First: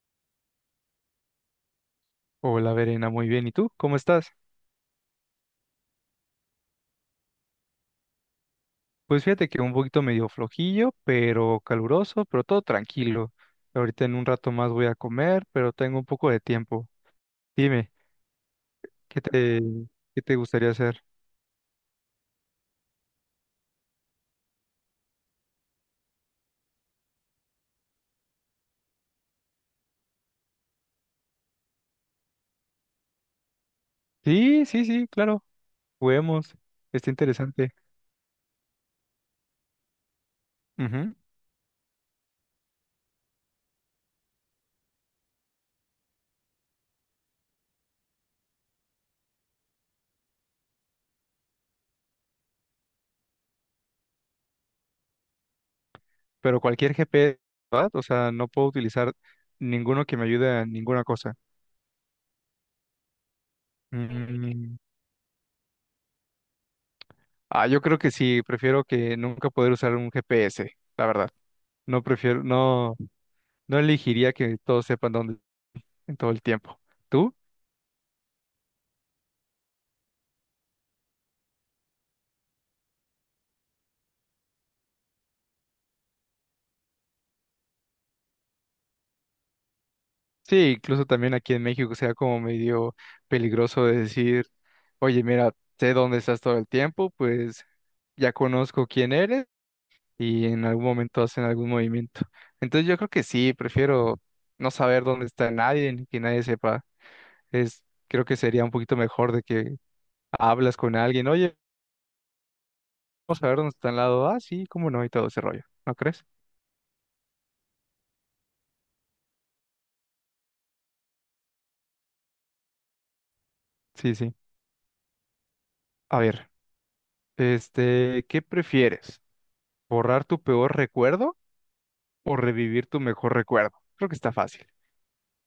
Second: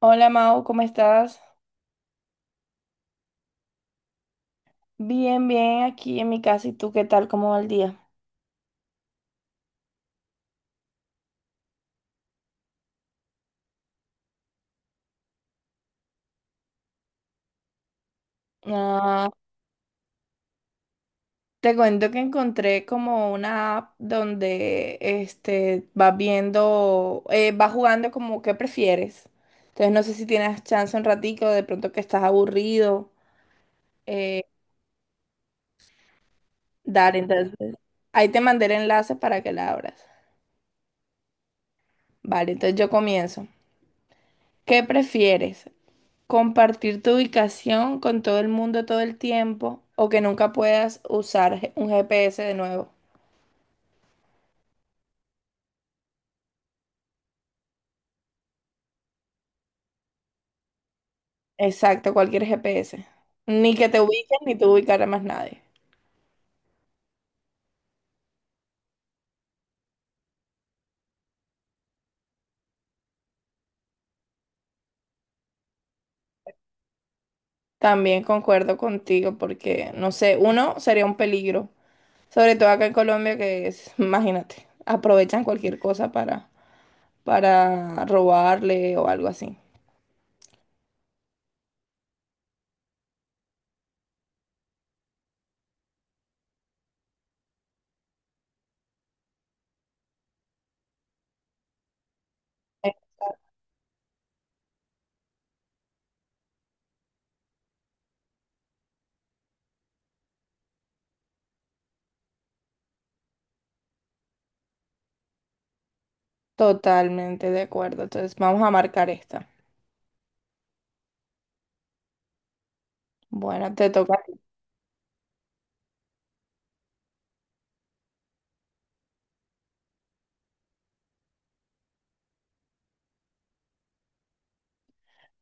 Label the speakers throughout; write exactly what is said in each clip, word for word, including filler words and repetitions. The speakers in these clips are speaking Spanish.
Speaker 1: Hola, Mau, ¿cómo estás?
Speaker 2: Hola, Verena, muy bien. ¿Y tú? ¿Cómo estás?
Speaker 1: Bien, bien, aquí en mi casa. ¿Y tú qué tal? ¿Cómo va el día?
Speaker 2: Pues fíjate que un poquito medio flojillo, pero caluroso, pero todo tranquilo. Ahorita en un rato más voy a comer, pero tengo un poco de tiempo. Dime, ¿qué
Speaker 1: Ah,
Speaker 2: te, ¿qué te gustaría hacer?
Speaker 1: te cuento que encontré como una app donde este, vas viendo, eh, vas jugando como qué prefieres. Entonces no sé si tienes chance un ratico, de pronto que estás aburrido. eh,
Speaker 2: Sí, sí, sí, claro. Juguemos. Está
Speaker 1: Dale,
Speaker 2: interesante.
Speaker 1: entonces ahí te mandé el enlace para que la abras.
Speaker 2: Ujú.
Speaker 1: Vale, entonces yo comienzo. ¿Qué prefieres? ¿Compartir tu ubicación con todo el mundo todo el tiempo o que nunca puedas usar G- un G P S de nuevo?
Speaker 2: Pero cualquier G P S, ¿verdad? O sea, no puedo utilizar ninguno que me ayude a ninguna cosa.
Speaker 1: Exacto, cualquier G P S. Ni que te ubiquen ni tú
Speaker 2: Mm,
Speaker 1: ubicar a más nadie.
Speaker 2: ah, yo creo que sí. Prefiero que nunca poder usar un G P S, la verdad. No prefiero, no. No elegiría que todos sepan dónde en todo el tiempo. ¿Tú?
Speaker 1: También concuerdo contigo porque, no sé, uno sería un peligro, sobre todo acá en Colombia que es, imagínate, aprovechan cualquier cosa para, para robarle o algo así.
Speaker 2: Sí, incluso también aquí en México sea como medio peligroso de decir, oye, mira, sé dónde estás todo el tiempo, pues ya conozco quién eres y en algún momento hacen algún movimiento. Entonces yo creo que sí, prefiero no saber dónde está nadie ni que nadie sepa. Es, creo que sería un poquito mejor de que hablas con alguien, oye, vamos a ver dónde está al lado. Ah, sí, cómo no, y todo ese rollo. ¿No crees?
Speaker 1: Totalmente de acuerdo. Entonces vamos a marcar esta. Bueno, te
Speaker 2: Sí,
Speaker 1: toca.
Speaker 2: sí. A ver. Este, ¿qué prefieres? ¿Borrar tu peor recuerdo o revivir tu mejor recuerdo? Creo que está fácil.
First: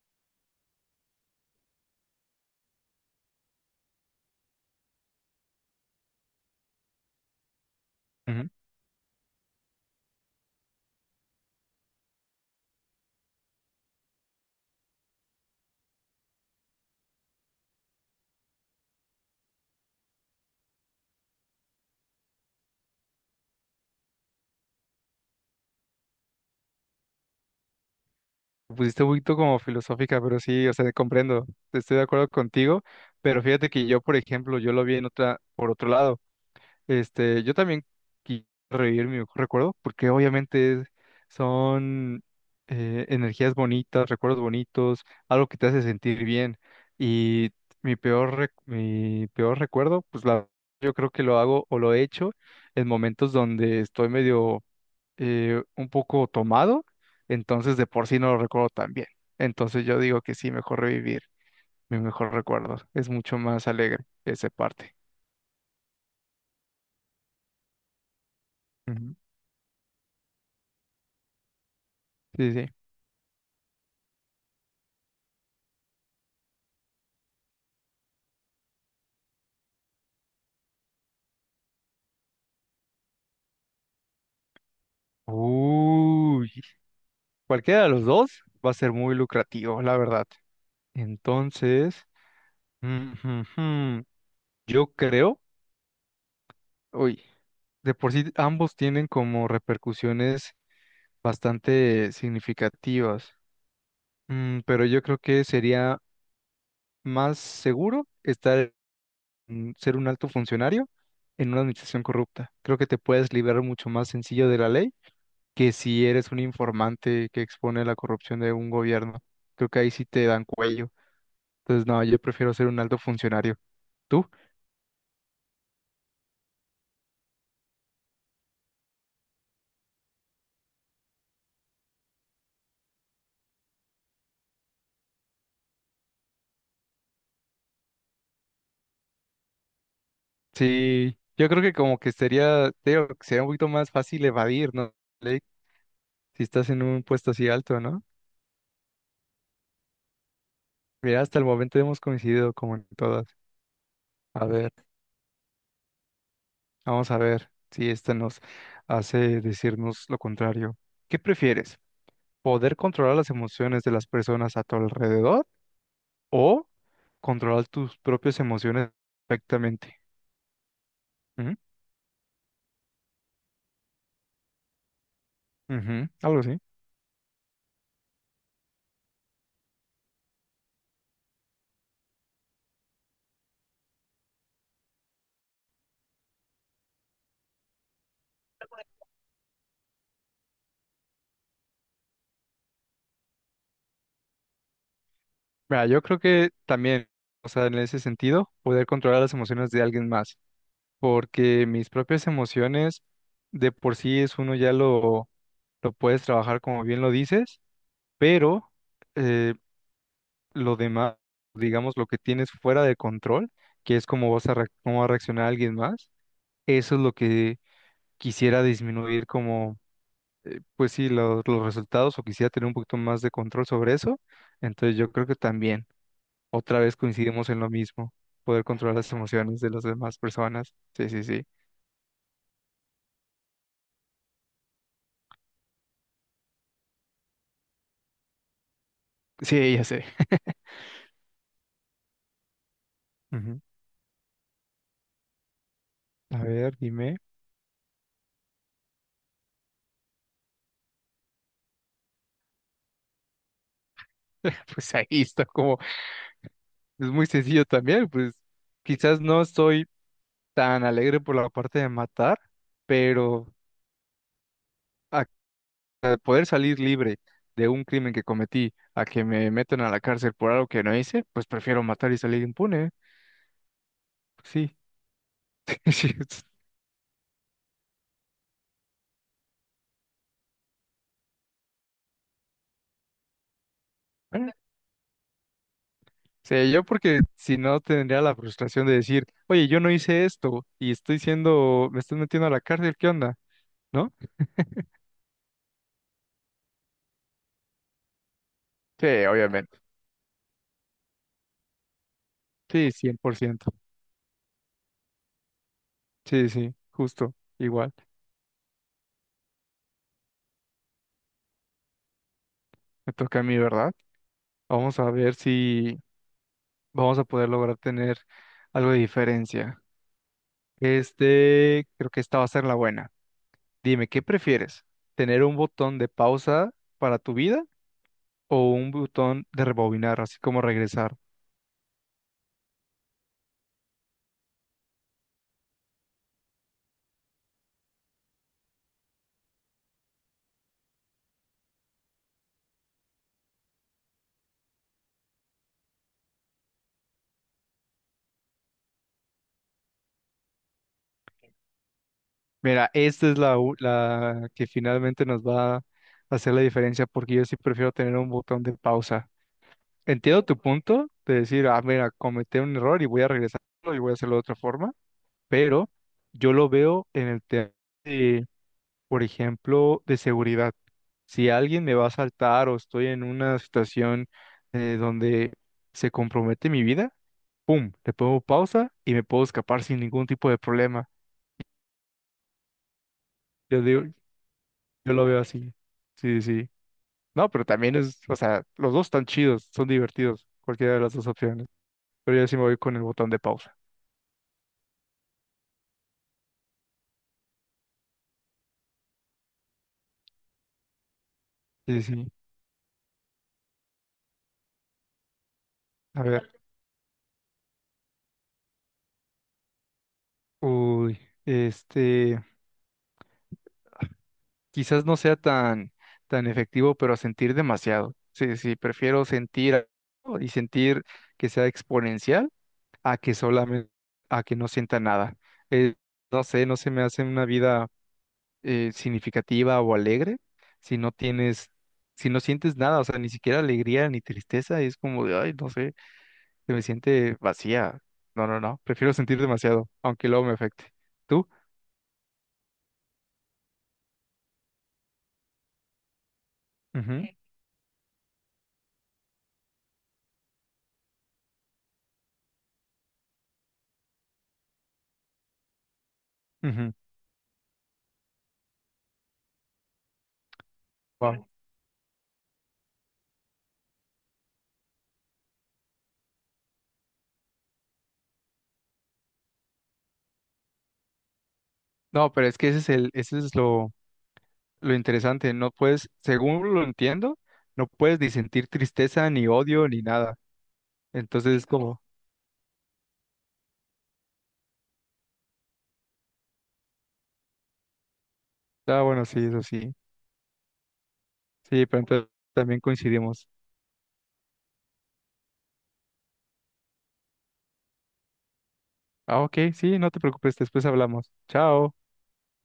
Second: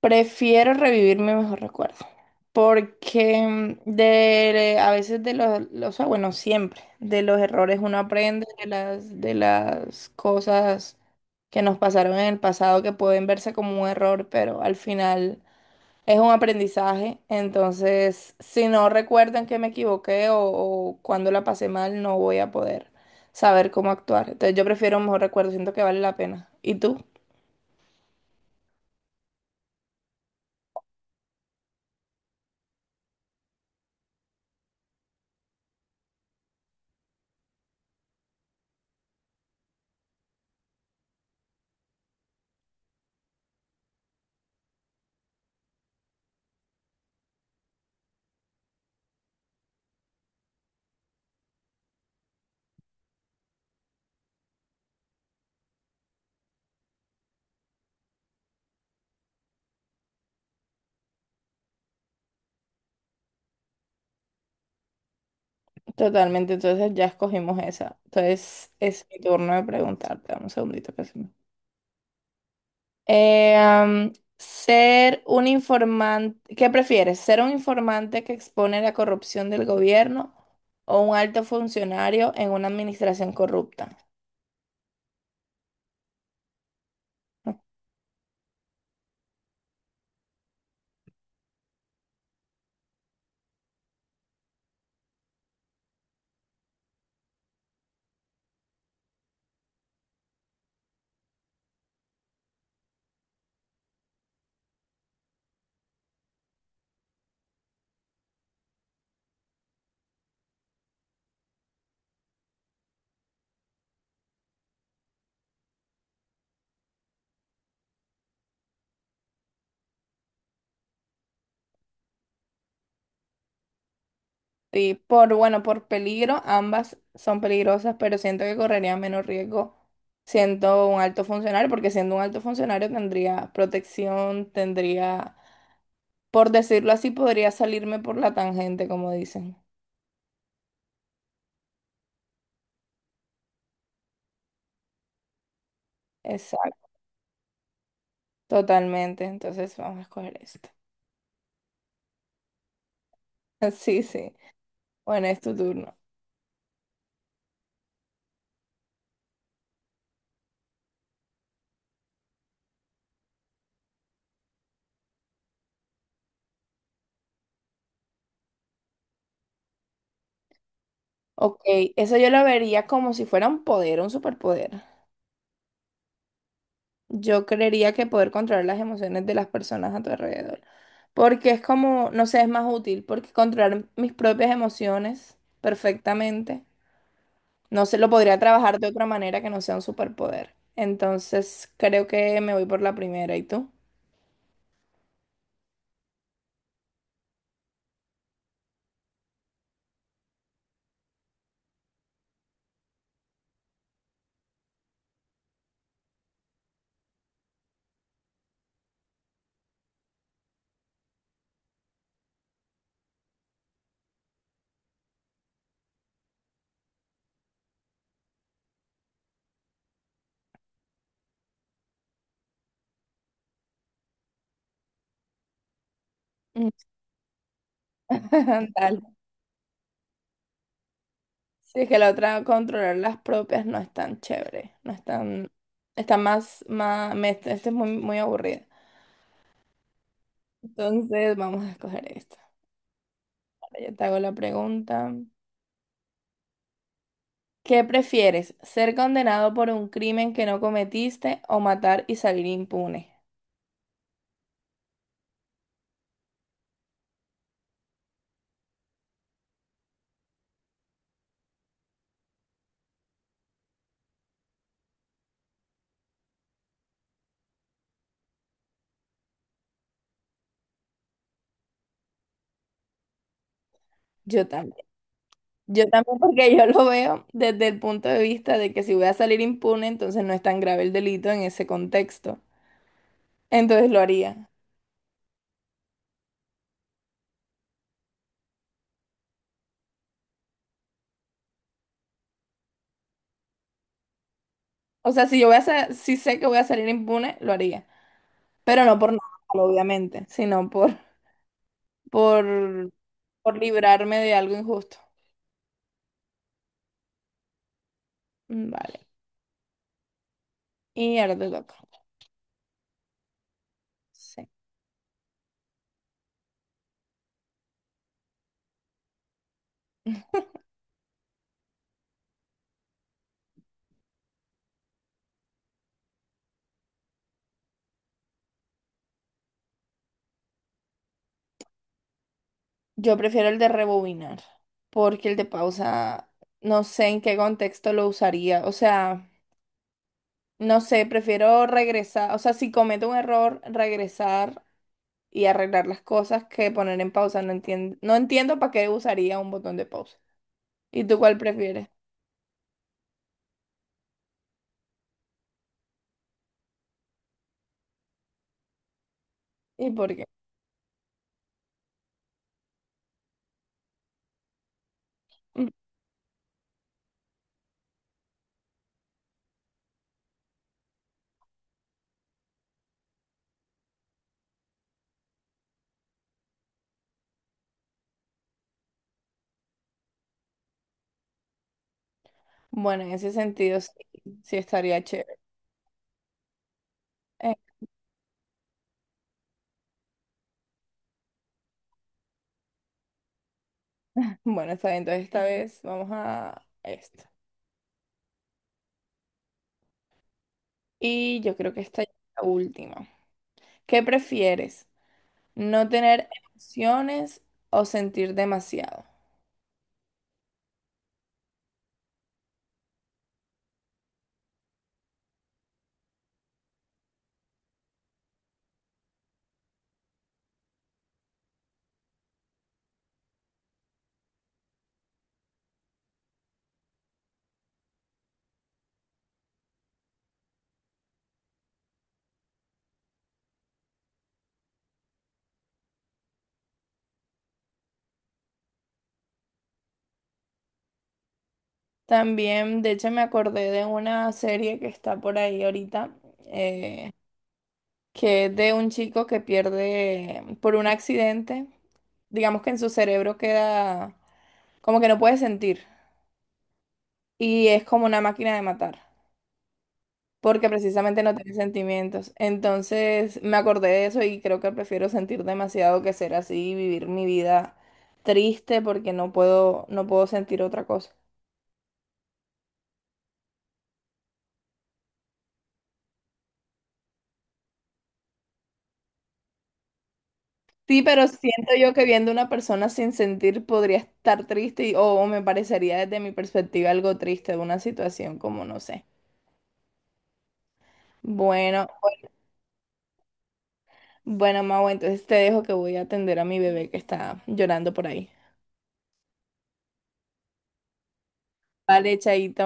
Speaker 1: Prefiero revivir mi mejor recuerdo, porque mm, de, a veces de los, los- o sea, bueno, siempre, de los errores uno aprende,
Speaker 2: Ujú.
Speaker 1: de las, de las cosas que nos pasaron en el pasado que pueden verse como un error, pero al final es un aprendizaje. Entonces si no recuerdan que me equivoqué o, o cuando la pasé mal, no voy a poder saber cómo actuar. Entonces yo prefiero un mejor recuerdo, siento que vale la pena. ¿Y tú?
Speaker 2: Me pusiste un poquito como filosófica, pero sí, o sea, comprendo, estoy de acuerdo contigo, pero fíjate que yo, por ejemplo, yo lo vi en otra, por otro lado. Este, yo también quiero revivir mi mejor recuerdo, porque obviamente son eh, energías bonitas, recuerdos bonitos, algo que te hace sentir bien. Y mi peor, rec- mi peor recuerdo, pues la, yo creo que lo hago o lo he hecho en momentos donde estoy medio eh, un poco tomado, entonces de por sí no lo recuerdo tan bien. Entonces yo digo que sí, mejor revivir mi mejor recuerdo. Es mucho más alegre esa parte.
Speaker 1: Totalmente, entonces ya escogimos esa. Entonces es
Speaker 2: Ujú.
Speaker 1: mi turno de preguntarte. Dame un segundito que se me-
Speaker 2: Sí, sí.
Speaker 1: Eh, am, ser un informante, ¿qué prefieres? ¿Ser un informante que expone la corrupción del gobierno o un alto funcionario en una administración corrupta?
Speaker 2: Uy, cualquiera de los dos va a ser muy lucrativo, la verdad. Entonces, mm, mm, mm, yo creo, uy, de por sí ambos tienen como repercusiones bastante significativas. Mm, pero yo creo que sería más seguro estar, mm, ser un alto funcionario en una administración corrupta. Creo que te puedes liberar mucho más sencillo de la ley que si eres un informante que expone la corrupción de un gobierno. Creo que ahí sí te dan cuello. Entonces, no, yo prefiero ser un alto funcionario. ¿Tú?
Speaker 1: Y por, bueno, por peligro, ambas son peligrosas, pero siento que correría menos riesgo siendo un alto funcionario, porque siendo un alto funcionario tendría protección, tendría. Por decirlo así, podría salirme por la tangente, como dicen.
Speaker 2: Sí, yo creo que como que sería, te digo, que sería un poquito más fácil evadir, ¿no? Ley, si estás en
Speaker 1: Exacto,
Speaker 2: un puesto así alto, ¿no?
Speaker 1: totalmente. Entonces vamos a escoger esto.
Speaker 2: Mira, hasta el momento hemos coincidido como en todas.
Speaker 1: Sí, sí.
Speaker 2: A ver,
Speaker 1: Bueno, es tu turno.
Speaker 2: vamos a ver si esta nos hace decirnos lo contrario. ¿Qué prefieres? ¿Poder controlar las emociones de las personas a tu alrededor o controlar tus propias emociones perfectamente? Ujú,
Speaker 1: Ok, eso yo lo vería como si fuera un poder, un superpoder.
Speaker 2: ujú, algo así.
Speaker 1: Yo creería que poder controlar las emociones de las personas a tu alrededor. Porque es como, no sé, es más útil, porque controlar mis propias emociones perfectamente, no se lo podría trabajar de otra manera que no sea un superpoder. Entonces, creo que me voy por la primera. ¿Y tú?
Speaker 2: Mira, yo creo que también, o sea, en ese sentido, poder controlar las emociones de alguien más, porque mis propias emociones de por sí es uno ya lo, lo puedes trabajar como bien lo dices, pero eh, lo demás, digamos, lo que tienes fuera de control, que es cómo vas a, reac- cómo va a reaccionar alguien más, eso es lo que quisiera disminuir como, pues sí, lo- los resultados o quisiera tener un poquito más de control sobre eso, entonces yo creo que también. Otra vez coincidimos en lo mismo, poder controlar
Speaker 1: Dale.
Speaker 2: las emociones de las demás personas. Sí, sí, sí.
Speaker 1: Sí, que la otra, controlar las propias, no es tan chévere, no es tan, está más, más, me- esta es muy, muy aburrida.
Speaker 2: Sí, ya sé.
Speaker 1: Entonces, vamos a escoger esta.
Speaker 2: Ujú.
Speaker 1: Ahora yo te hago la pregunta.
Speaker 2: A ver, dime.
Speaker 1: ¿Qué prefieres, ser condenado por un crimen que no cometiste o matar y salir impune?
Speaker 2: Pues ahí está como, es muy sencillo también, pues quizás no soy tan alegre por la parte de matar, pero a a poder salir libre de un crimen que cometí, a que me metan a la cárcel por algo que no hice, pues prefiero matar y salir impune.
Speaker 1: Yo
Speaker 2: Sí,
Speaker 1: también. Yo
Speaker 2: sí.
Speaker 1: también, porque yo lo veo desde el punto de vista de que si voy a salir impune, entonces no es tan grave el delito en ese contexto. Entonces lo haría.
Speaker 2: es- Sí, yo porque si no tendría la frustración de decir, oye, yo no hice esto y estoy siendo, me estás metiendo a la cárcel, ¿qué onda? ¿No?
Speaker 1: O sea, si yo voy a, sa- si sé que voy a salir impune, lo haría. Pero no por nada
Speaker 2: Sí,
Speaker 1: malo,
Speaker 2: obviamente.
Speaker 1: obviamente, sino por, por,
Speaker 2: Sí, cien por
Speaker 1: por
Speaker 2: ciento.
Speaker 1: librarme de algo injusto.
Speaker 2: Sí, sí, justo, igual.
Speaker 1: Mm, vale. Y ahora te toca.
Speaker 2: Me toca a mí, ¿verdad?
Speaker 1: Sí.
Speaker 2: Vamos a ver si vamos a poder lograr tener algo de diferencia. Este, creo que esta va a ser la buena. Dime, ¿qué prefieres? ¿Tener un botón de pausa para tu vida o un botón de rebobinar, así como regresar?
Speaker 1: Yo prefiero el de rebobinar, porque el de pausa, no sé en qué contexto lo usaría. O sea, no sé, prefiero regresar. O sea, si cometo un error, regresar y arreglar las cosas que poner en pausa. No entiendo, no entiendo para qué usaría un botón de pausa. ¿Y tú cuál prefieres?
Speaker 2: Mira, esta es la, u- la que finalmente nos va a hacer la diferencia porque yo sí prefiero tener un botón de pausa.
Speaker 1: ¿Y por qué?
Speaker 2: Entiendo tu punto de decir, ah, mira, cometí un error y voy a regresarlo y voy a hacerlo de otra forma,
Speaker 1: Mm.
Speaker 2: pero yo lo veo en el tema de, por ejemplo, de seguridad. Si alguien me va a saltar o estoy en una situación eh, donde se compromete mi vida, ¡pum! Le pongo pausa y me puedo escapar sin ningún tipo de problema.
Speaker 1: Bueno, en ese sentido
Speaker 2: Yo
Speaker 1: sí,
Speaker 2: digo,
Speaker 1: sí estaría
Speaker 2: yo lo
Speaker 1: chévere.
Speaker 2: veo así. Sí, sí. No, pero también es, o sea, los dos están chidos, son divertidos, cualquiera de las dos opciones. Pero yo sí me voy con el botón de pausa.
Speaker 1: Bueno, está bien, entonces esta vez vamos a esto. Y yo creo que
Speaker 2: Sí,
Speaker 1: esta
Speaker 2: sí,
Speaker 1: ya es
Speaker 2: sí.
Speaker 1: la última. ¿Qué prefieres? ¿No
Speaker 2: A
Speaker 1: tener
Speaker 2: ver,
Speaker 1: emociones o sentir demasiado?
Speaker 2: uy, este, quizás no sea tan, tan efectivo, pero a sentir demasiado. Sí, sí, prefiero sentir algo y sentir que sea exponencial a que solamente, a que no sienta nada. Eh, no sé, no se me hace una vida eh, significativa o alegre, si no tienes, si no sientes nada, o sea, ni siquiera alegría ni tristeza, es como de, ay, no sé, se me siente vacía. No, no, no, prefiero sentir demasiado, aunque luego me afecte. ¿Tú?
Speaker 1: También, de hecho, me acordé de una serie que está por ahí ahorita, eh,
Speaker 2: Ujú,
Speaker 1: que es de un chico que pierde por un accidente, digamos que en su cerebro queda como que no puede sentir
Speaker 2: ujú,
Speaker 1: y es como una máquina de matar. Porque precisamente no
Speaker 2: wao.
Speaker 1: tiene sentimientos. Entonces me acordé de eso y creo que prefiero sentir demasiado que ser así, vivir mi vida triste porque no puedo, no puedo sentir otra cosa.
Speaker 2: No, pero es que ese es el, ese es lo, lo interesante, no puedes, según lo entiendo, no puedes ni sentir tristeza, ni odio, ni nada.
Speaker 1: Sí, pero
Speaker 2: Entonces es
Speaker 1: siento yo
Speaker 2: como,
Speaker 1: que viendo una persona sin sentir podría estar triste y- o, o me parecería desde mi perspectiva algo triste de una situación como no
Speaker 2: ah,
Speaker 1: sé.
Speaker 2: bueno, sí, eso sí. Sí,
Speaker 1: Bueno,
Speaker 2: pero entonces también coincidimos.
Speaker 1: bueno, Mau, entonces te dejo que voy a atender a mi bebé que está llorando por ahí.
Speaker 2: Ah, ok, sí, no te preocupes, después hablamos. Chao.
Speaker 1: Vale, chaito.